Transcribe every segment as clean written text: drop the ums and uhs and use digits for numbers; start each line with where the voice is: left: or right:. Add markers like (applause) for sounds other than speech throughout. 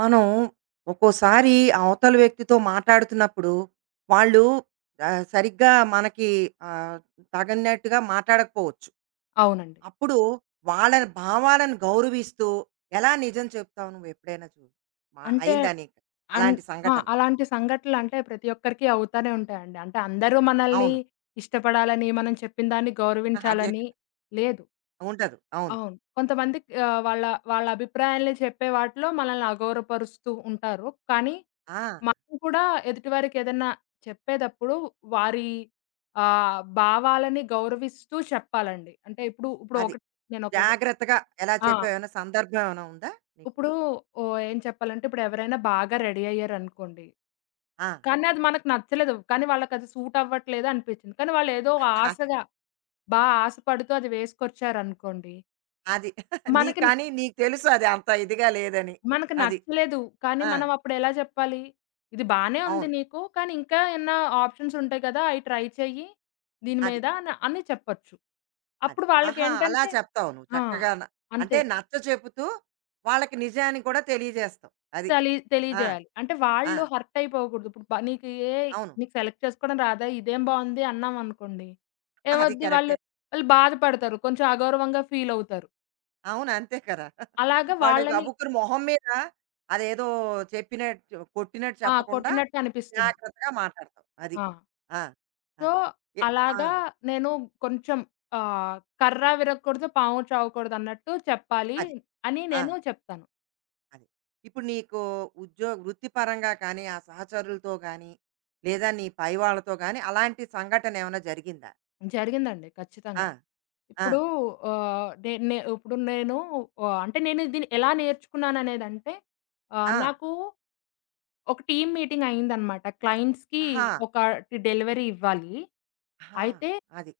right: మనం ఒక్కోసారి అవతల వ్యక్తితో మాట్లాడుతున్నప్పుడు వాళ్ళు సరిగ్గా మనకి ఆ, తగినట్టుగా మాట్లాడకపోవచ్చు.
left: అవునండి.
right: అప్పుడు వాళ్ళ భావాలను గౌరవిస్తూ ఎలా నిజం చెప్తావు? నువ్వు ఎప్పుడైనా
left: అంటే
right: అయిందా నీకు
left: అన్
right: అలాంటి
left: ఆ!
right: సంఘటన?
left: అలాంటి సంఘటనలంటే ప్రతి ఒక్కరికి అవుతానే ఉంటాయండి. అంటే అందరూ మనల్ని
right: అవును.
left: ఇష్టపడాలని, మనం చెప్పిన దాన్ని
right: (laughs) ఆహా, అదే
left: గౌరవించాలని
right: కదా.
left: లేదు.
right: ఉండదు, అవును.
left: అవును. కొంతమంది వాళ్ళ వాళ్ళ అభిప్రాయాల్ని చెప్పే వాటిలో మనల్ని అగౌరవపరుస్తూ ఉంటారు. కానీ
right: ఆ,
left: మనం కూడా ఎదుటి వారికి ఏదన్నా చెప్పేటప్పుడు వారి భావాలని గౌరవిస్తూ చెప్పాలండి. అంటే ఇప్పుడు ఇప్పుడు
right: అది.
left: ఒకటి నేను ఒక
right: జాగ్రత్తగా ఎలా
left: ఆ!
right: చెప్పావు? ఏమైనా సందర్భం ఏమైనా ఉందా నీకు?
left: ఇప్పుడు ఓ ఏం చెప్పాలంటే ఇప్పుడు ఎవరైనా బాగా రెడీ అయ్యారనుకోండి,
right: ఆ,
left: కానీ అది మనకు నచ్చలేదు. కానీ వాళ్ళకది సూట్ అవ్వట్లేదు అనిపిచ్చింది. కానీ వాళ్ళేదో
right: ఆ,
left: ఆశగా, ఆశపడుతూ అది వేసుకొచ్చారనుకోండి,
right: అది. (laughs) నీ,
left: మనకి
right: కానీ నీకు తెలుసు అది అంత ఇదిగా లేదని.
left: మనకి
right: అది,
left: నచ్చలేదు. కానీ
right: ఆ,
left: మనం అప్పుడెలా చెప్పాలి? ఇది బానే ఉంది
right: అవును,
left: నీకు, కానీ ఇంకా ఏమన్నా ఆప్షన్స్ ఉంటాయి కదా! అయి ట్రై చెయ్యి దీని
right: అది.
left: మీద అని అని చెప్పొచ్చు.
right: అది.
left: అప్పుడు
right: ఆహా! అలా
left: వాళ్ళకేంటంటే
right: చెప్తావు నువ్వు
left: ఆ!
right: చక్కగాన. అంటే
left: అంతే.
right: నచ్చ చెబుతూ వాళ్ళకి నిజాన్ని కూడా తెలియజేస్తావు. అది. ఆ!
left: తెలియజేయాలి. అంటే
right: ఆ!
left: వాళ్ళు హర్ట్ అయిపోకూడదు. ఇప్పుడు నీకు
right: అవును.
left: నీకు సెలెక్ట్ చేసుకోవడం రాదా? ఇదేం బావుంది అన్నామనుకోండి.
right: అది
left: ఏమవుద్ది
right: కరెక్టే.
left: వాళ్ళు, వాళ్ళు బాధపడతారు. కొంచెం అగౌరవంగా ఫీల్ అవుతారు.
right: అవును. అంతే కదా!
left: అలాగా
right: (laughs) వాళ్ళు
left: వాళ్ళని
right: గబుక్కున మొహం మీద అదేదో చెప్పినట్టు కొట్టినట్టు చెప్పకుండా
left: కొట్టినట్టు అనిపిస్తుంది.
right: జాగ్రత్తగా మాట్లాడతావు. అది.
left: ఆ!
right: ఆ!
left: సో,
right: అది. ఎ ఆ!
left: అలాగా నేను కొంచెం కర్ర విరగకూడదు, పాము చావకూడదన్నట్టు చెప్పాలి
right: అది.
left: అని
right: ఆ!
left: నేను చెప్తాను.
right: అది. ఇప్పుడు నీకు ఉద్యోగ వృత్తిపరంగా కానీ, ఆ సహచరులతో గానీ, లేదా నీ పై వాళ్ళతో గానీ అలాంటి సంఘటన ఏమైనా జరిగిందా?
left: జరిగిందండి
right: ఆ!
left: ఖచ్చితంగా.
right: ఆ!
left: ఇప్పుడు ఆహ్, నే నే ఇప్పుడు నేను అంటే నేను దీన్ని ఎలా నేర్చుకున్నాననేదంటే
right: ఆ!
left: నాకు ఒక టీమ్ మీటింగ్ అయిందనమాట. క్లయింట్స్‌కి
right: ఆహా!
left: ఒకటి డెలివరీ ఇవ్వాలి.
right: ఆహా!
left: అయితే
right: అది.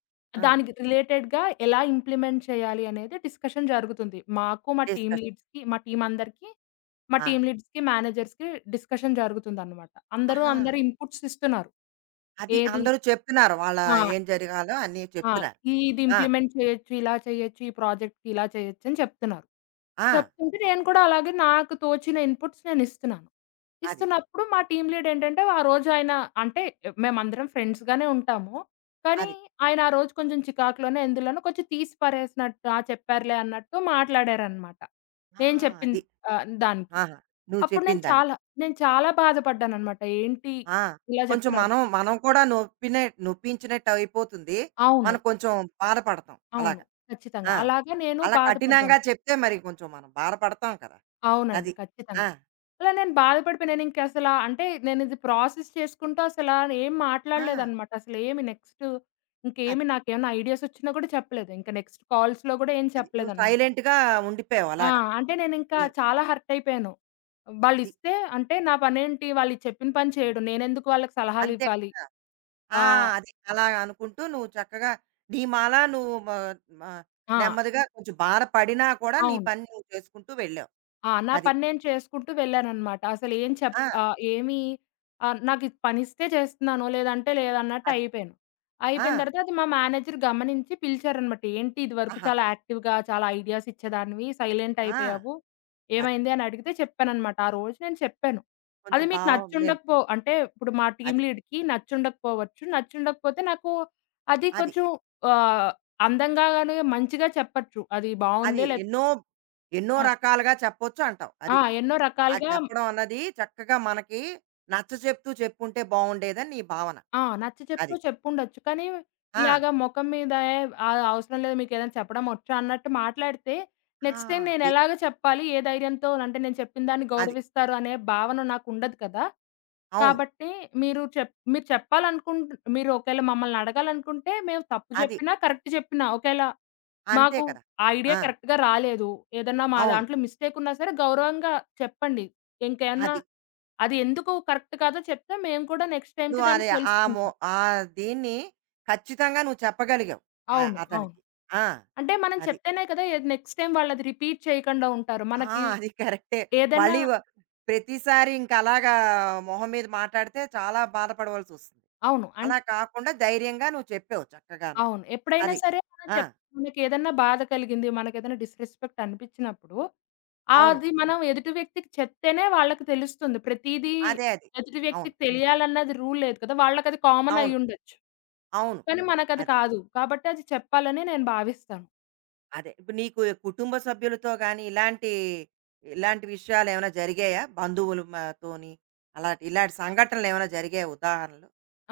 right: ఆ!
left: దానికి రిలేటెడ్‌గా ఎలా ఇంప్లిమెంట్ చేయాలి అనేది డిస్కషన్ జరుగుతుంది. మాకు మా టీమ్
right: డిస్కషన్.
left: లీడ్స్‌కి మా టీమ్ అందరికీ మా
right: ఆ!
left: టీమ్ లీడ్స్‌కి, మేనేజర్స్‌కి డిస్కషన్ జరుగుతుందనమాట. అందరూ
right: ఆహా!
left: అందరి ఇన్‌పుట్స్ ఇస్తున్నారు.
right: అది,
left: ఏది
right: అందరూ చెప్తున్నారు. వాళ్ళ
left: ఆ!
right: ఏం జరగాలో అన్నీ
left: ఆ!
right: చెప్తున్నారు.
left: ఇది
right: ఆ!
left: ఇంప్లిమెంట్ చేయొచ్చు, ఇలా చేయొచ్చు, ఈ ప్రాజెక్ట్‌కి ఇలా చేయొచ్చు అని చెప్తున్నారు.
right: ఆ!
left: చెప్తుంటే నేను కూడా అలాగే నాకు తోచిన ఇన్‌పుట్స్ నేను ఇస్తున్నాను.
right: అది.
left: ఇస్తున్నప్పుడు మా టీమ్ లీడ్ ఏంటంటే ఆ రోజు ఆయన అంటే మేమందరం ఫ్రెండ్స్‌గానే ఉంటాము. కానీ
right: అది.
left: ఆయన ఆ రోజు కొంచెం చికాకులోనే ఎందులోనో కొంచెం తీసి పరేసినట్టు చెప్పారులే అన్నట్టు మాట్లాడారనమాట.
right: ఆ!
left: నేను చెప్పిన
right: అది.
left: దానికి.
right: ఆహా! నువ్వు
left: అప్పుడు
right: చెప్పిన దానికి.
left: నేను చాలా బాధపడ్డాననమాట. ఏంటి
right: ఆ!
left: ఇలా
right: కొంచెం
left: చెప్తున్నారు.
right: మనం కూడా నొప్పించినట్టు అయిపోతుంది.
left: అవును.
right: మనం కొంచెం బాధపడతాం
left: అవును.
right: అలాగా.
left: ఖచ్చితంగా.
right: ఆ!
left: అలాగా నేను
right: అలా కఠినంగా
left: బాధపడ్డాను.
right: చెప్తే మరి కొంచెం మనం బాధపడతాం కదా!
left: అవునండి.
right: అది. ఆ!
left: ఖచ్చితంగా. అలా నేను బాధపడిపోయి నేనింకసలా అంటే నేనిది ప్రాసెస్ చేసుకుంటూ అసలా ఏం
right: ఆ!
left: మాట్లాడలేదనమాట. అసలేమి నెక్స్ట్ ఇంకేమి
right: అది.
left: నాకేమన్నా ఐడియాసొచ్చినా గూడా చెప్పలేదు. ఇంక నెక్స్ట్ కాల్స్‌లో గూడా ఏం
right: అది. నువ్వు
left: చెప్పలేదనమాట.
right: సైలెంట్‌గా ఉండిపోయావు
left: ఆ!
right: అలాగా.
left: అంటే నేనింకా
right: నీ
left: చాలా హర్టయిపోయాను.
right: అది.
left: వాళ్ళిస్తే అంటే నా పనేంటి? వాళ్ళు చెప్పిన పని చేయడం. నేనెందుకు వాళ్ళకి
right: అంతే
left: సలహాలివ్వాలి?
right: కదా! ఆ!
left: ఆహ్,
right: అది. అలా అనుకుంటూ నువ్వు చక్కగా నీ మాల నువ్వు మ మ
left: ఆ! ఆ,
right: నెమ్మదిగా కొంచెం బాధ పడినా కూడా నీ
left: అవును.
right: పని నువ్వు చేసుకుంటూ వెళ్ళావు.
left: నా
right: అది.
left: పని నేను చేసుకుంటూ వెళ్ళాననమాట. అసలేం చెప్
right: ఆ!
left: ఆహ్, ఏమి ఆహ్, నాకిది పనిస్తే చేస్తున్నాను. లేదంటే లేదన్నట్టు
right: అది.
left: అయిపోయాను.
right: ఆ!
left: అయిపోయిన తర్వాత అది మా మేనేజర్ గమనించి పిలిచారనమాట. "ఏంటి ఇదివరకు
right: ఆహాహా!
left: చాలా యాక్టివ్‌గా, చాలా ఐడియాస్ ఇచ్చేదానివి. సైలెంట్
right: ఆ!
left: అయిపోయావు.
right: అది.
left: ఏమైంది?" అని అడిగితే చెప్పాననమాట. ఆ రోజు నేను చెప్పాను.
right: కొంచెం
left: "అది మీకు
right: బావ నేను
left: నచ్చుండకపో" అంటే ఇప్పుడు మా టీమ్
right: అది.
left: లీడ్‌కి నచ్చుండకపోవచ్చు. నచ్చుండకపోతే నాకు అది
right: అది.
left: కొంచెం ఆహ్, అందంగాను, మంచిగా చెప్పొచ్చు. అది
right: అది.
left: బావుందే లేప్
right: ఎన్నో, ఎన్నో
left: ఆ!
right: రకాలుగా చెప్పొచ్చు అంటావు.
left: ఆ!
right: అది.
left: ఎన్నో
right: అది
left: రకాలుగా
right: చెప్పడం అన్నది చక్కగా మనకి నచ్చచెప్తూ చెప్పుంటే బావుండేదని నీ భావన.
left: నచ్చ
right: అది.
left: చెప్తూ చెప్పుండొచ్చు. కానీ
right: ఆ!
left: ఇలాగ మొఖం మీద " అది అవసరం లేదు మీకేదైనా చెప్పడం వచ్చా" అన్నట్టు మాట్లాడితే
right: ఆ!
left: నెక్స్ట్ టైమ్
right: అది.
left: నేనెలాగ చెప్పాలి? ధైర్యంతో అంటే నేను చెప్పిన దాన్ని
right: అది.
left: గౌరవిస్తారు అనే భావన నాకుండదు కదా!
right: అవును.
left: కాబట్టి మీరు చెప్ మీరు చెప్పాలనుకుంట్ మీరు ఒకేళ మమ్మల్ని అడగాలనుకుంటే మేము తప్పు
right: అది.
left: జెప్పినా, కరెక్ట్ జెప్పినా ఒకేళ
right: అంతే
left: మాకు
right: కదా!
left: ఆ ఐడియా
right: ఆ!
left: కరెక్ట్‌గా రాలేదు. ఏదన్నా మా
right: అవును.
left: దాంట్లో మిస్టేక్ ఉన్నా సరే గౌరవంగా చెప్పండి. ఇంకేమన్నా
right: అది.
left: అది ఎందుకు కరెక్ట్ కాదో చెప్తే మేము కూడా నెక్స్ట్ టైమ్‌కి
right: నువ్వు
left: దాన్ని
right: అది, ఆ మొ,
left: తెలుసుకుంటాం.
right: ఆ దీన్ని ఖచ్చితంగా నువ్వు చెప్పగలిగావు. ఆహ్,
left: అవును.
right: అతనికి. ఆ!
left: అంటే మనం
right: అది.
left: చెప్తేనే కదా! ఏది నెక్స్ట్ టైమ్ వాళ్ళది రిపీట్ చేయకుండా ఉంటారు.
right: ఆ!
left: మనకి
right: అది కరెక్టే.
left: ఏదన్నా
right: మళ్ళీ వ ప్రతిసారి ఇంక అలాగా మొహం మీద మాటాడితే చాలా బాధపడవలసొస్తుంది.
left: అవును. అన్
right: అలా కాకుండా ధైర్యంగా నువ్వు చెప్పావు చక్కగాను.
left: అవును. ఎప్పుడైనా
right: అది.
left: సరే మనం
right: ఆ!
left: చెప్ మనకేదన్నా బాధ కలిగింది, మనకేదన్నా డిస్‌రెస్పెక్ట్ అనిపించినప్పుడు,
right: అవును.
left: అది మనం ఎదుటి వ్యక్తికి చెప్తేనే వాళ్ళకి తెలుస్తుంది. ప్రతీదీ
right: అదే అది.
left: ఎదుటి
right: అవును.
left: వ్యక్తికి తెలియాలన్నది రూల్ లేదు కదా! వాళ్ళకది కామన్
right: అవును.
left: అయ్యుండొచ్చు.
right: అవును.
left: కానీ మనకది
right: అది.
left: కాదు. కాబట్టి అది చెప్పాలని నేను భావిస్తాను.
right: అదే. ఇప్పుడు నీకు కుటుంబ సభ్యులతో గాని, ఇలాంటి ఇలాంటి విషయాలేమైనా జరిగాయా? బంధువులు మ తోని అలాంటి ఇలాంటి సంఘటనలేమైనా జరిగాయా, ఉదాహరణలు?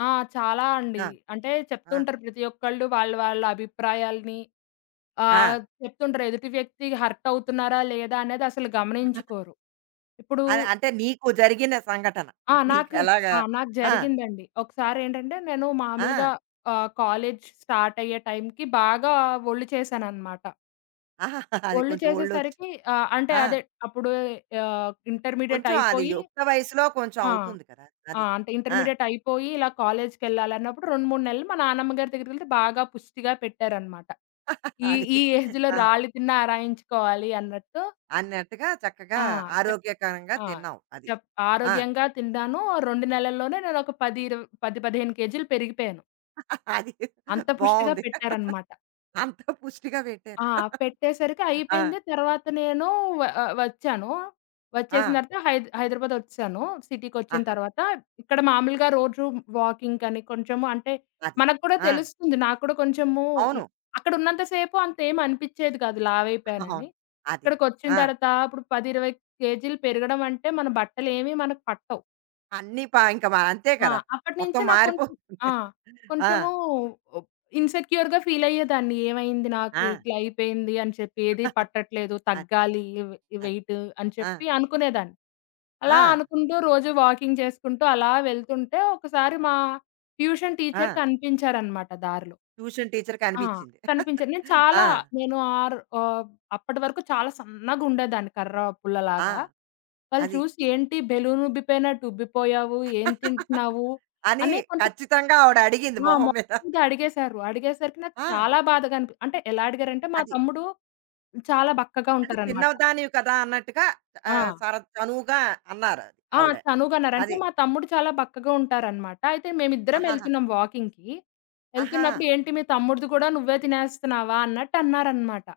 left: ఆ! చాలా అండి.
right: ఆ!
left: అంటే చెప్తూ
right: ఆ!
left: ఉంటారు ప్రతి ఒక్కళ్ళు వాళ్ళ వాళ్ళ అభిప్రాయాల్ని
right: ఆ!
left: ఆహ్, చెప్తుంటారు ఎదుటి వ్యక్తి హర్ట్ అవుతున్నారా లేదా అనేది అసలు గమనించుకోరు. ఇప్పుడు
right: అది, అంటే నీకు జరిగిన సంఘటన.
left: ఆ! నాకు
right: నీకెలాగా
left: ఆ! నాకు
right: ఆ!
left: జరిగిందండి. ఒకసారేంటంటే నేను మామూలుగా
right: ఆ!
left: కాలేజ్ స్టార్ట్ అయ్యే టైంకి బాగా ఒళ్ళు చేశాననమాట.
right: ఆహా! అది
left: ఒళ్ళు
right: కొంచెం ఒళ్ళొచ్చు.
left: చేసేసరికి ఆహ్, అంటే
right: ఆ!
left: అదే అప్పుడు ఆహ్, ఇంటర్మీడియేట్
right: కొంచెం అది
left: అయిపోయి
right: యుక్త వయసులో కొంచెం
left: ఆ!
right: అవుతుంది కదా!
left: ఆ!
right: అది.
left: అంటే
right: ఆ!
left: ఇంటర్మీడియేట్ అయిపోయి ఇలా కాలేజ్‌కెళ్ళాలన్నప్పుడు 2, 3 నెలలు మా నాన్నమ్మ గారి దగ్గరికెళ్తే బాగా పుష్టిగా పెట్టారనమాట.
right: (laughs)
left: ఈ
right: అది.
left: ఈ ఏజ్‌లో
right: ఆ!
left: రాళ్ళు తిన్నా ఆరాయించుకోవాలి అన్నట్టు.
right: అన్నట్టుగా చక్కగా
left: ఆ! చెప్
right: ఆరోగ్యకరంగా
left: ఆ!
right: తిన్నావు. అది.
left: చెప్
right: ఆ!
left: ఆరోగ్యంగా తిన్నాను. 2 నెలల్లోనే నేనొక 10, 20 10, 15 కేజీలు పెరిగిపోయాను.
right: (laughs) అది.
left: అంత పుష్టిగా
right: బావుంది.
left: పెట్టారనమాట.
right: అంత పుష్టిగా పెట్టారు.
left: ఆ! పెట్టేసరికి
right: ఆ!
left: అయిపోయింది. తర్వాత నేను వచ్చాను.
right: ఆ!
left: వచ్చేసిన తర్వాత హైదరాబాద్ వచ్చేసాను. సిటీకొచ్చిన
right: ఆహా!
left: తర్వాత ఇక్కడ మామూలుగా రోజు వాకింగ్‌కని కొంచెము అంటే
right: అది.
left: మనకు కూడా
right: ఆ!
left: తెలుస్తుంది. నాకు కూడా కొంచెము ఇ
right: అవును.
left: అక్కడున్నంత సేపు అంతేం అనిపిచ్చేది కాదు
right: అవును.
left: లావైపోయానని.
right: అది. అది.
left: ఇక్కడికొచ్చిన
right: ఆ!
left: తర్వాత ఇప్పుడు 10, 20 కేజీలు పెరగడం అంటే మన బట్టలేమి మనకు పట్టవు.
right: అన్నీ పా ఇంక మ అంతే
left: ఆ!
right: కదా! మొత్తం
left: అప్పటినుంచే నాకు కొంచెం
right: మారిపోతుంది.
left: ఆ!
right: ఆ!
left: కొంచెము ఒప్ ఇన్‌సెక్యూర్‌గా ఫీలయ్యేదాన్ని. ఏమైంది నాకు
right: ఆ!
left: ఇట్లా అయిపోయింది అని చెప్పి, ఏది పట్టట్లేదు,
right: అది.
left: తగ్గాలి
right: అది.
left: వెయిట్ అని
right: ఆ!
left: చెప్పి అనుకునేదాన్ని. అలా
right: ఆ!
left: అనుకుంటూ రోజు వాకింగ్ చేసుకుంటూ అలా వెళ్తుంటే ఒకసారి మా ట్యూషన్ టీచర్
right: ఆ!
left: కనిపించారనమాట దారిలో.
right: ట్యూషన్ టీచర్‌కి
left: ఆ!
right: అనిపించింది.
left: కనిపించదు. నేను
right: ఆ!
left: చాలా నేను ఆర్ ఆహ్, అప్పటి వరకు చాలా సన్నగుండేదాన్ని కర్ర
right: ఆ!
left: పుల్లలాగా. వాళ్ళు
right: అది.
left: చూసి "ఏంటి బెలూన్ ఉబ్బిపోయినట్టు ఉబ్బిపోయావు, ఏం తింటున్నావు?"
right: అని
left: అని కొంచెం
right: ఖచ్చితంగా ఆవిడ అడిగింది మొహం మీద.
left: మొహమీద అడిగేశారు. అడిగేసరికి నాకు
right: ఆ!
left: చాలా బాధగా అనిపి అంటే ఎలా అడిగారంటే మా
right: అది.
left: తమ్ముడు చాలా బక్కగా
right: అంటే
left: ఉంటారనమాట.
right: చిన్నదానివి కదా అన్నట్టుగా,
left: ఆ!
right: ఆహ్, సర చనువుగా అన్నారు, అది
left: ఆ!
right: ఆవిడ.
left: చనువుగన్నారు. అంటే
right: అది.
left: మా తమ్ముడు చాలా బక్కగా ఉంటారనమాట. అయితే మేమిద్దరం
right: ఆహాహా!
left: ఎళ్తున్నాం వాకింగ్‌కి.
right: ఆహా!
left: ఎళ్తున్నప్పుడు "ఏంటి మీ తమ్ముడిది కూడా నువ్వే తినేస్తున్నావా?" అన్నట్టు అన్నారనమాట.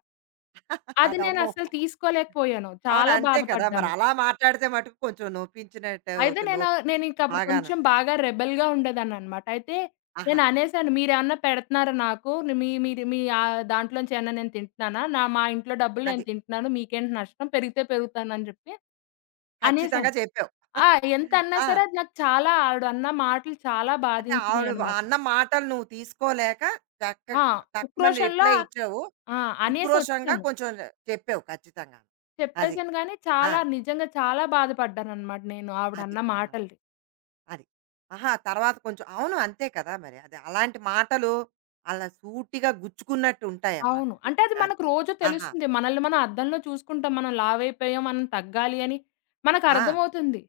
left: అది
right: అది, అమ్మో!
left: నేనసలు తీసుకోలేకపోయాను.
right: అవును.
left: చాలా
right: అంతే కదా! మరి
left: బాధపడ్డాను.
right: అలా మాట్లాడితే మటుకు కొంచెం నొప్పించినట్టే
left: అయితే
right: అవుతుంది. నొ
left: నేనింక అప్పుడు
right: బాగాను.
left: కొంచెం బాగా రెబెల్‌గా ఉండేదాన్ననమాట. అయితే
right: ఆహాహా!
left: నేననేసాను, "మీరేమన్నా పెడుతున్నారా నాకు? మీ మీరు మీ ఆహ్, దాంట్లోంచి ఏమన్నా నేను తింటున్నానా? మా ఇంట్లో డబ్బులు
right: అది.
left: నేను తింటున్నాను. మీకేంటి నష్టం? పెరిగితే పెరుగుతానని" జెప్పి
right: ఖచ్చితంగా
left: అనేసాను.
right: చెప్పావు.
left: ఆ! ఎంతన్నా సరే
right: ఆ!
left: అది నాకు చాలా ఆవిడన్న మాటలు చాలా
right: అంటే ఆవిడ
left: బాధించినియనమాట.
right: అన్న మాటలు నువ్వు తీసుకోలేక టక్క
left: ఆ!
right: టక్కుమని
left: ఉక్రోషంలో
right: రిప్లై ఇచ్చావు.
left: ఆ!
right: ఉక్రోషంగా
left: అనేసొచ్చేసాను.
right: కొంచెం చెప్పావు ఖచ్చితంగాను. అది.
left: చెప్పేసాను గానీ
right: ఆ!
left: చాలా నిజంగా చాలా బాధపడ్డాననమాట నేను
right: అది.
left: ఆవిడన్న
right: ఆ!
left: మాటలకి.
right: అది. ఆహా! తర్వాత కొంచెం అవును. అంతే కదా మరి. అది అలాంటి మాటలు అలా సూటిగా గుచ్చుకున్నట్టు ఉంటాయన్నమాట,
left: అవును.
right: అది.
left: అంటే అది
right: అది.
left: మనకు రోజు
right: ఆహా!
left: తెలుస్తుంది. మనల్ని మనం అద్దంలో చూసుకుంటాం. మనం లావైపోయాం, మనం తగ్గాలి అని
right: ఆ!
left: మనకర్థమవుతుంది.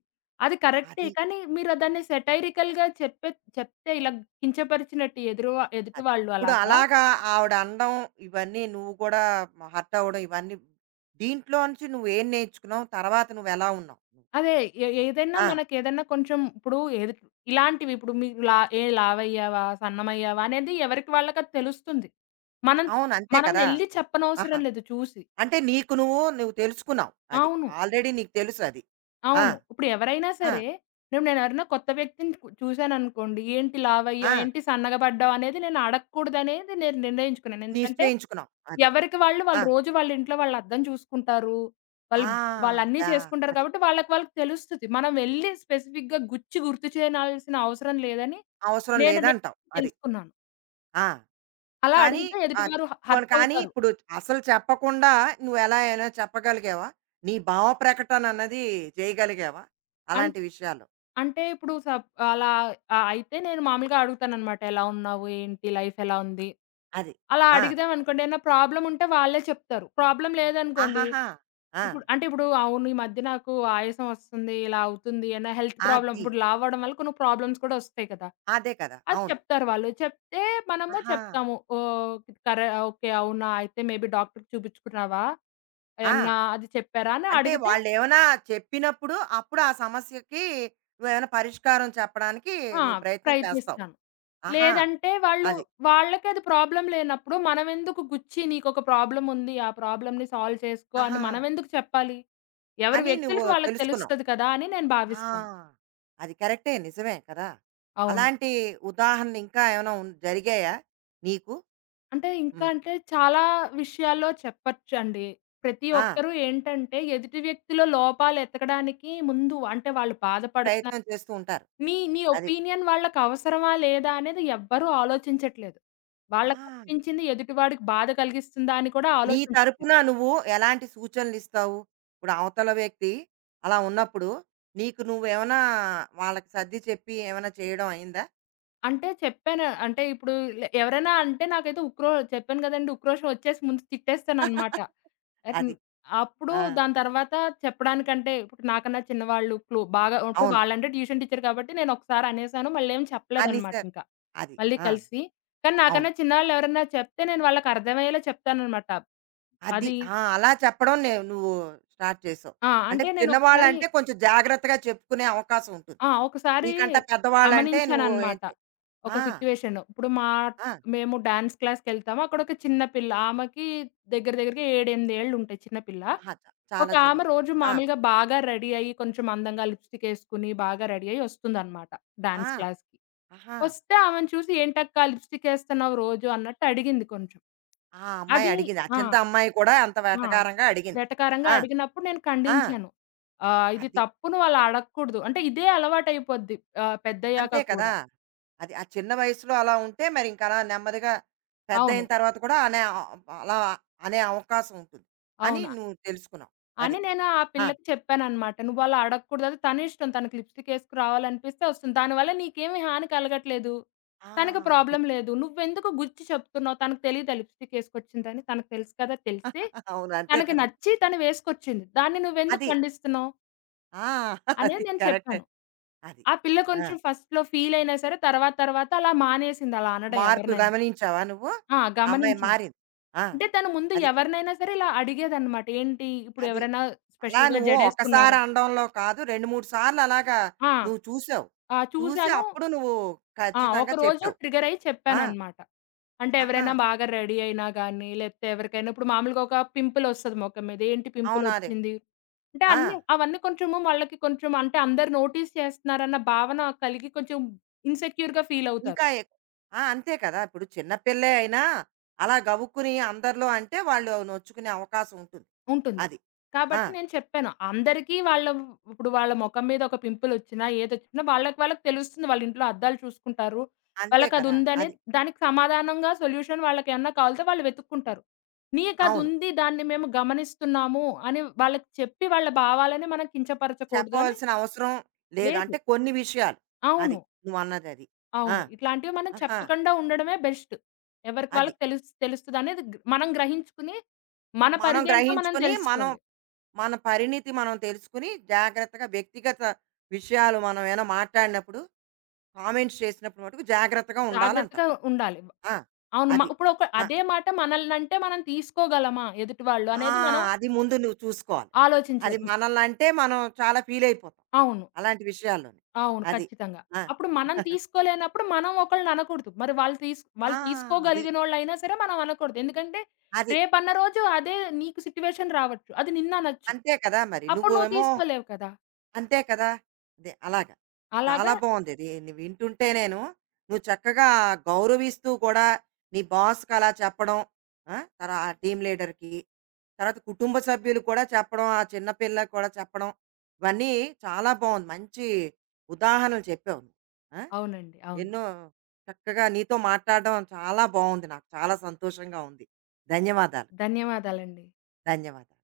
left: అది కరెక్టే.
right: అది.
left: కానీ మీరు దాన్ని సెటైరికల్‌గా చెప్తే ఇలా కించపరిచినట్టు ఎదుటి
right: అది.
left: వాళ్ళు
right: ఇప్పుడు
left: అలాగా
right: అలాగా ఆవిడ అనడం, ఇవన్నీ నువ్వు కూడా హర్ట్ అవ్వడం, ఇవన్నీ దీంట్లోంచి నువ్వేం నేర్చుకున్నావు? తర్వాత నువ్వెలా ఉన్నావు నువ్వు తర్వాత?
left: అదే ఏ ఏదైనా
right: ఆ!
left: మనకేదన్నా కొంచెం ఇప్పుడు ఏది ఇలాంటివి ఇప్పుడు మీరు లా ఏ లావయ్యావా? సన్నమయ్యావా? అనేది ఎవరికి వాళ్ళకది తెలుస్తుంది. మనం
right: అవును. అంతే
left: మనం
right: కదా!
left: ఎళ్లి
right: అది. ఆహా!
left: చెప్పనవసరం లేదు చూసి.
right: అంటే నీకు నువ్వు తెలుసుకున్నావు. అది.
left: అవును.
right: ఆల్రెడీ నీకు తెలుసు అది. ఆ!
left: అవును. ఇప్పుడు ఎవరైనా
right: ఆ!
left: సరే, ఇప్పుడు నేనెవరైనా కొత్త వ్యక్తిని చూసాననుకోండి, ఏంటి
right: ఆ!
left: లావయ్యావు? ఏంటి సన్నగా పడ్డావు? అనేది నేను అడగకూడదనేది నేను నిర్ణయించుకున్నాను. ఎందుకంటే,
right: నిశ్చయించుకున్నావు. అది.
left: ఎవరికి వాళ్ళు,
right: ఆ!
left: వాళ్ళు రోజు వాళ్ళ ఇంట్లో వాళ్ళు అద్దం చూసుకుంటారు. వాళ్ళు
right: ఆ!
left: వాళ్ళన్నీ
right: దా
left: చేసుకుంటారు
right: అది.
left: కాబట్టి, వాళ్ళకి వాళ్ళకి తెలుస్తది. మనం వెళ్లి స్పెసిఫిక్‌గా గుచ్చి గుర్తు చేయాల్సిన అవసరం లేదని
right: అవసరం
left: నేను నే
right: లేదంటావు. అది.
left: తెలుసుకున్నాను.
right: ఆ!
left: అలా
right: కానీ
left: అడిగితే
right: అది.
left: ఎదుటివారు
right: పోనీ
left: హర్ట్
right: కానీ
left: అవుతారు.
right: ఇప్పుడు అసలు చెప్పకుండా నువ్వెలా అయినా చెప్పగలిగావా? నీ భావ ప్రకటన అన్నది చేయగలిగావా?
left: అన్
right: అలాంటి విషయాల్లో?
left: అంటే ఇప్పుడు సప్ అలా ఆహ్, అయితే నేను మామూలుగా అడుగుతాననమాట. ఎలా ఉన్నావు? ఏంటి? లైఫ్ ఎలా ఉంది?
right: అది.
left: అలా
right: ఆ!
left: అడిగుదామనుకోండి. ఏమన్నా ప్రాబ్లమ్ ఉంటే వాళ్ళే చెప్తారు. ప్రాబ్లమ్ లేదనుకోండి
right: ఆహాహా! ఆ!
left: ఇప్పుడు అంటే ఇప్పుడు అవును. ఈ మధ్య నాకు ఆయాసం వస్తుంది. ఇలా అవుతుంది అన్న హెల్త్ ప్రాబ్లమ్
right: అది.
left: ఇప్పుడు లావు అవ్వడం వల్ల కొన్ని ప్రాబ్లమ్స్ కూడా వస్తాయి కదా!
right: అదే కదా!
left: అది
right: అవును.
left: చెప్తారు వాళ్ళు. చెప్తే మనము
right: ఆహా!
left: చెప్తాము. ఓహ్! కర ఓకే. అవునా! అయితే మేబీ డాక్టర్‌కి చూపించుకున్నావా?
right: ఆ!
left: ఏమన్నా అది చెప్పారా? అని
right: అంటే
left: అడిగితే
right: వాళ్ళేమైనా చెప్పినప్పుడు, అప్పుడు ఆ సమస్యకి నువ్వేమైనా పరిష్కారం చెప్పడానికి
left: ఆ!
right: నువ్వు ప్రయత్నం చేస్తావు.
left: ప్రయత్నిస్తాను.
right: ఆహా!
left: లేదంటే వాళ్ళు
right: అది.
left: వాళ్ళకి అది ప్రాబ్లమ్ లేనప్పుడు మనమెందుకు గుచ్చి నీకొక ప్రాబ్లమ్ ఉంది. ఆ ప్రాబ్లమ్‌ని సాల్వ్ చేసుకో
right: ఆహా!
left: అని మనమెందుకు చెప్పాలి? ఎవరి
right: అని నువ్వు
left: వ్యక్తులకి వాళ్ళకి
right: తెలుసుకున్నావు.
left: తెలుస్తది కదా! అని నేను
right: ఆ!
left: భావిస్తాను.
right: అది కరెక్టే. నిజమే కదా!
left: అవును.
right: అలాంటి ఉదాహరణలు ఇంకా ఏమైనా ఉన్ జరిగాయా నీకు? హ్మ్.
left: అంటే చాలా విషయాల్లో చెప్పొచ్చండి. ప్రతి
right: ఆ!
left: ఒక్కరు ఏంటంటే ఎదుటి వ్యక్తిలో లోపాలు ఎతకడానికి ముందు అంటే వాళ్ళు బాధపడుతున్నారు
right: ప్రయత్నం చేస్తూ ఉంటారు.
left: నీ నీ
right: అది.
left: ఒపీనియన్ వాళ్ళకవసరమా? లేదా? అనేది ఎవ్వరూ ఆలోచించట్లేదు.
right: ఆ!
left: వాళ్ళకనిపించింది ఎదుటివాడికి బాధ కలిగిస్తుందా? అని కూడా
right: నీ
left: ఆలోచించట్లేదు.
right: తరపున నువ్వు ఎలాంటి సూచనలిస్తావు? ఇప్పుడు అవతల వ్యక్తి అలా ఉన్నప్పుడు నీకు నువ్వేమైనా వాళ్ళకి సర్ది చెప్పి ఏమైనా చేయడం అయిందా?
left: అంటే చెప్పాను అంటే ఇప్పుడు లే ఎవరైనా అంటే నాకైతే చెప్పాను కదండీ! ఉక్రోషం వచ్చేసి ముందు తిట్టేస్తాననమాట.
right: (laughs)
left: ఎన్
right: అది.
left: అప్పుడు
right: ఆ!
left: దాని తర్వాత చెప్పడానికంటే ఇప్పుడు నాకన్నా చిన్నవాళ్ళు బాగా ఉంటే
right: అవును.
left: వాళ్ళంటే ట్యూషన్ టీచర్ కాబట్టి నేనొకసారి అనేసాను. మళ్ళేం
right: అన్ని
left: చెప్పలేదనమాట
right: సార్
left: ఇంకా.
right: అది.
left: మళ్ళీ
right: ఆ!
left: కలిసి. కానీ
right: అవును.
left: నాకన్నా చిన్నవాళ్ళు ఎవరన్నా చెప్తే నేను వాళ్ళకి అర్థమయ్యేలా చెప్తాననమాట.
right: అది.
left: అది
right: ఆ! అలా చెప్పడం నే నువ్వు స్టార్ట్ చేసావు.
left: ఆ!
right: అంటే
left: అంటే నేనొకసారి
right: చిన్నవాళ్ళంటే కొంచెం జాగ్రత్తగా చెప్పుకునే అవకాశం ఉంటుంది.
left: ఆ! ఒకసారి
right: నీకంట పెద్దవాళ్ళంటే నువ్వు
left: గమనించాననమాట.
right: ఏంటి.
left: ఒక
right: ఆ!
left: సిట్యుయేషన్. ఇప్పుడు మా
right: ఆ!
left: మేము డాన్స్ క్లాస్‌కెళ్తాము. అక్కడొక చిన్న పిల్ల ఆమెకి దగ్గరగా 7, 8 ఏళ్లుంటాయి చిన్న పిల్ల.
right: ఆహా! చ
left: ఒక
right: చాలా చిన్న
left: ఆమె
right: పిల్ల.
left: రోజు
right: ఆ!
left: మామూలుగా బాగా రెడీ అయ్యి, కొంచెం అందంగా లిప్‌స్టికేసుకొని, బాగా రెడీ అయ్యి ఒస్తుందనమాట
right: ఆ!
left: డాన్స్ క్లాస్‌కి.
right: ఆహా!
left: ఒస్తే ఆమెను చూసి, "ఏంటక్కా లిప్‌స్టికేస్తున్నావు రోజు" అన్నట్టు అడిగింది కొంచెం.
right: ఆ అమ్మాయి
left: అది
right: అడిగింది.
left: ఆ!
right: అచంత అమ్మాయి కూడా అంత
left: ఆ!
right: వెటకారంగా అడిగింది.
left: వెటకారంగా
right: ఆ!
left: అడిగినప్పుడు నేను
right: ఆ!
left: ఖండించాను. "ఇది
right: అది.
left: తప్పు నువ్వలా అడగకూడదు." అంటే ఇదే అలవాటయిపోద్ది పెద్దయ్యాక
right: అంతే కదా!
left: కూడా.
right: అది. ఆ చిన్న వయసులో అలా ఉంటే మరి ఇంక అలా నెమ్మదిగా
left: అవును.
right: పెద్దయిన తర్వాత కూడా అనే అలా అనే అవకాశం ఉంటుంది అని
left: అవును.
right: నువ్వు తెలుసుకున్నావు. అది.
left: అని నేను ఆ
right: ఆ!
left: పిల్లకి చెప్పాననమాట. "నువ్వలా అడగకూడదు. అది తనిష్టం. తనకి లిప్‌స్టిక్ ఏసుకు రావాలనిపిస్తే వస్తుంది. దానివల్ల నీకేమి హాని కలగట్లేదు.
right: ఆ!
left: తనకి
right: అది.
left: ప్రాబ్లమ్ లేదు. నువ్వెందుకు గుచ్చి చెప్తున్నావు? తనకు తెలీదా లిప్‌స్టిక్ ఏసుకొచ్చిందని? తనకు తెలుసు కదా! తెలిసి
right: (laughs) అవును. అంతే
left: తనకి
right: కదా!
left: నచ్చి తను వేసుకొచ్చింది. దాన్ని నువ్వెందుకు
right: అది.
left: ఖండిస్తున్నావు?"
right: ఆ! (laughs) అది
left: అనేది నేను
right: కరెక్టే.
left: చెప్పాను.
right: అది.
left: ఆ పిల్ల
right: ఆ!
left: కొంచెం ఫస్ట్‌లో ఫీలయినా సరే తర్వాత తర్వాత అలా మానేసింది అలా అనడం
right: మార్పు
left: ఎవరినైనా.
right: గమనించావా నువ్వు? ఆ అమ్మాయి
left: గమనించాను.
right: మారింది. ఆ!
left: అంటే తను ముందు
right: అది.
left: ఎవరినైనా సరే ఇలా అడిగేదనమాట. "ఏంటి ఇప్పుడు
right: అది.
left: ఎవరైనా
right: అలా
left: స్పెషల్‌గా
right: నువ్వు ఒక్కసారి
left: జడేసుకున్నారా?"
right: అనడంలో కాదు, 2, 3 సార్లు అలాగా
left: ఆ!
right: నువ్వు చూసావు.
left: ఆ!
right: చూసి
left: చూసాను.
right: అప్పుడు నువ్వు ఖచ్చితంగా
left: ఒకరోజు
right: చెప్పావు.
left: ట్రిగ్గర్ అయ్యి
right: ఆ!
left: చెప్పాననమాట. అంటే
right: ఆహా!
left: ఎవరైనా బాగా రెడీ అయినా గాని, లేపోతే ఎవరికైనా ఇప్పుడు మామూలుగా ఒక పింపులొస్తది మొఖం మీద. ఏంటి
right: అవునా! అదే.
left: పింపులొచ్చింది? అంటే
right: ఆ!
left: అవన్నీ కొంచెము వాళ్ళకి కొంచెం అంటే అందరూ నోటీస్ చేస్తున్నారన్న భావన కలిగి కొంచెం ఇన్‌సెక్యూర్‌గా ఫీలవుతారు.
right: ఇంకా ఎక్ ఆ! అంతే కదా! ఇప్పుడు చిన్న పిల్లే అయినా అలా గవుక్కుని అందరిలో అంటే వాళ్ళు నొచ్చుకునే అవకాశం ఉంటుంది.
left: ఉంటుంది.
right: అది. ఆ!
left: కాబట్టి నేను చెప్పాను. అందరికీ వాళ్ళ ఇప్పుడు వాళ్ళ మొఖం మీద ఒక పింపులొచ్చినా, ఏదొచ్చినా వాళ్ళకి వాళ్ళకి తెలుస్తుంది. వాళ్ళ ఇంట్లో అద్దాలు చూసుకుంటారు.
right: అంతే కదా!
left: వాళ్ళకదుందని
right: అది.
left: దానికి సమాధానంగా సొల్యూషన్ వాళ్ళకేమన్నా కావాలితే వాళ్ళు వెతుక్కుంటారు.
right: అవును.
left: నీకదుంది దాన్ని మేము గమనిస్తున్నాము అని వాళ్ళకి చెప్పి వాళ్ళ భావాలని మనం కించపరచకూడదు అని
right: చెప్పవలసిన అవసరం లేదు.
left: లేదు.
right: అంటే కొన్ని విషయాలు. అది.
left: అవును.
right: నువ్వన్నదది. ఆ!
left: అవును. ఇట్లాంటివి మనం
right: ఆహా!
left: చెప్పకుండా ఉండడమే బెస్ట్. ఎవరికి
right: అది.
left: వాళ్ళకి తెలుస్తదనేది మనం గ్రహించుకుని, మన
right: మనం
left: పరిధేంటో మనం
right: గ్రహించుకొని, మనం
left: తెలుసుకోవాలి.
right: మన పరిణితి మనం తెలుసుకొని, జాగ్రత్తగా వ్యక్తిగత విషయాలు మనం ఏమైనా మాట్లాడినప్పుడు, కామెంట్స్ చేసినప్పుడు మటుకు జాగ్రత్తగా ఉండాలంటావు.
left: జాగ్రత్తగా ఉండాలి.
right: ఆ!
left: అవును.
right: అది.
left: ఇప్పుడు ఒక
right: ఆ!
left: అదే మాట మనల్నంటే మనం తీసుకోగలమా ఎదుటి వాళ్ళు
right: ఆ!
left: అనేది మనం
right: అది ముందు నువ్వు చూసుకోవాలి. అది
left: ఆలోచించాలి. హ్మ్.
right: మనల్నంటే మనం చాలా ఫీలయిపోతాం
left: అవును.
right: అలాంటి విషయాల్లోని.
left: అవును.
right: అది.
left: ఖచ్చితంగా.
right: ఆ!
left: అప్పుడు మనం
right: (laughs)
left: తీసుకోలేనప్పుడు మనం ఒకళ్ళని అనకూడదు. మరి వాళ్ళు తీస్
right: ఆ!
left: వాళ్ళు
right: అది.
left: తీసుకోగలిగినోళ్ళైనా సరే మనం అనకూడదు. ఎందుకంటే
right: అది.
left: రేపన్న రోజు అదే నీకు సిట్యుయేషన్ రావచ్చు. అది నిన్ను అనొచ్చు.
right: అంతే కదా మరి.
left: అప్పుడు నువ్వు
right: నువ్వేమో
left: తీసుకోలేవు కదా!
right: అంతే కదా! అదే అలాగా. చాలా
left: అలాగా
right: బావుంది ఇది. ని వింటుంటే నేను, నువ్వు చక్కగా గౌరవిస్తూ కూడా నీ బాస్‌కి అలా చెప్పడం. ఆ! తర ఆ టీమ్ లీడర్‌కి, తర్వాత కుటుంబ సభ్యులు కూడా చెప్పడం, ఆ చిన్న పిల్లకి కూడా చెప్పడం, ఇవన్నీ చాలా బావుంది. మంచి ఉదాహరణలు చెప్పావు నువ్వు. ఆ!
left: అవునండి. అవును.
right: ఎన్నో చక్కగా నీతో మాట్లాడడం చాలా బావుంది నాకు. చాలా సంతోషంగా ఉంది. ధన్యవాదాలు.
left: ధన్యవాదాలండి.
right: ధన్యవాదాలు.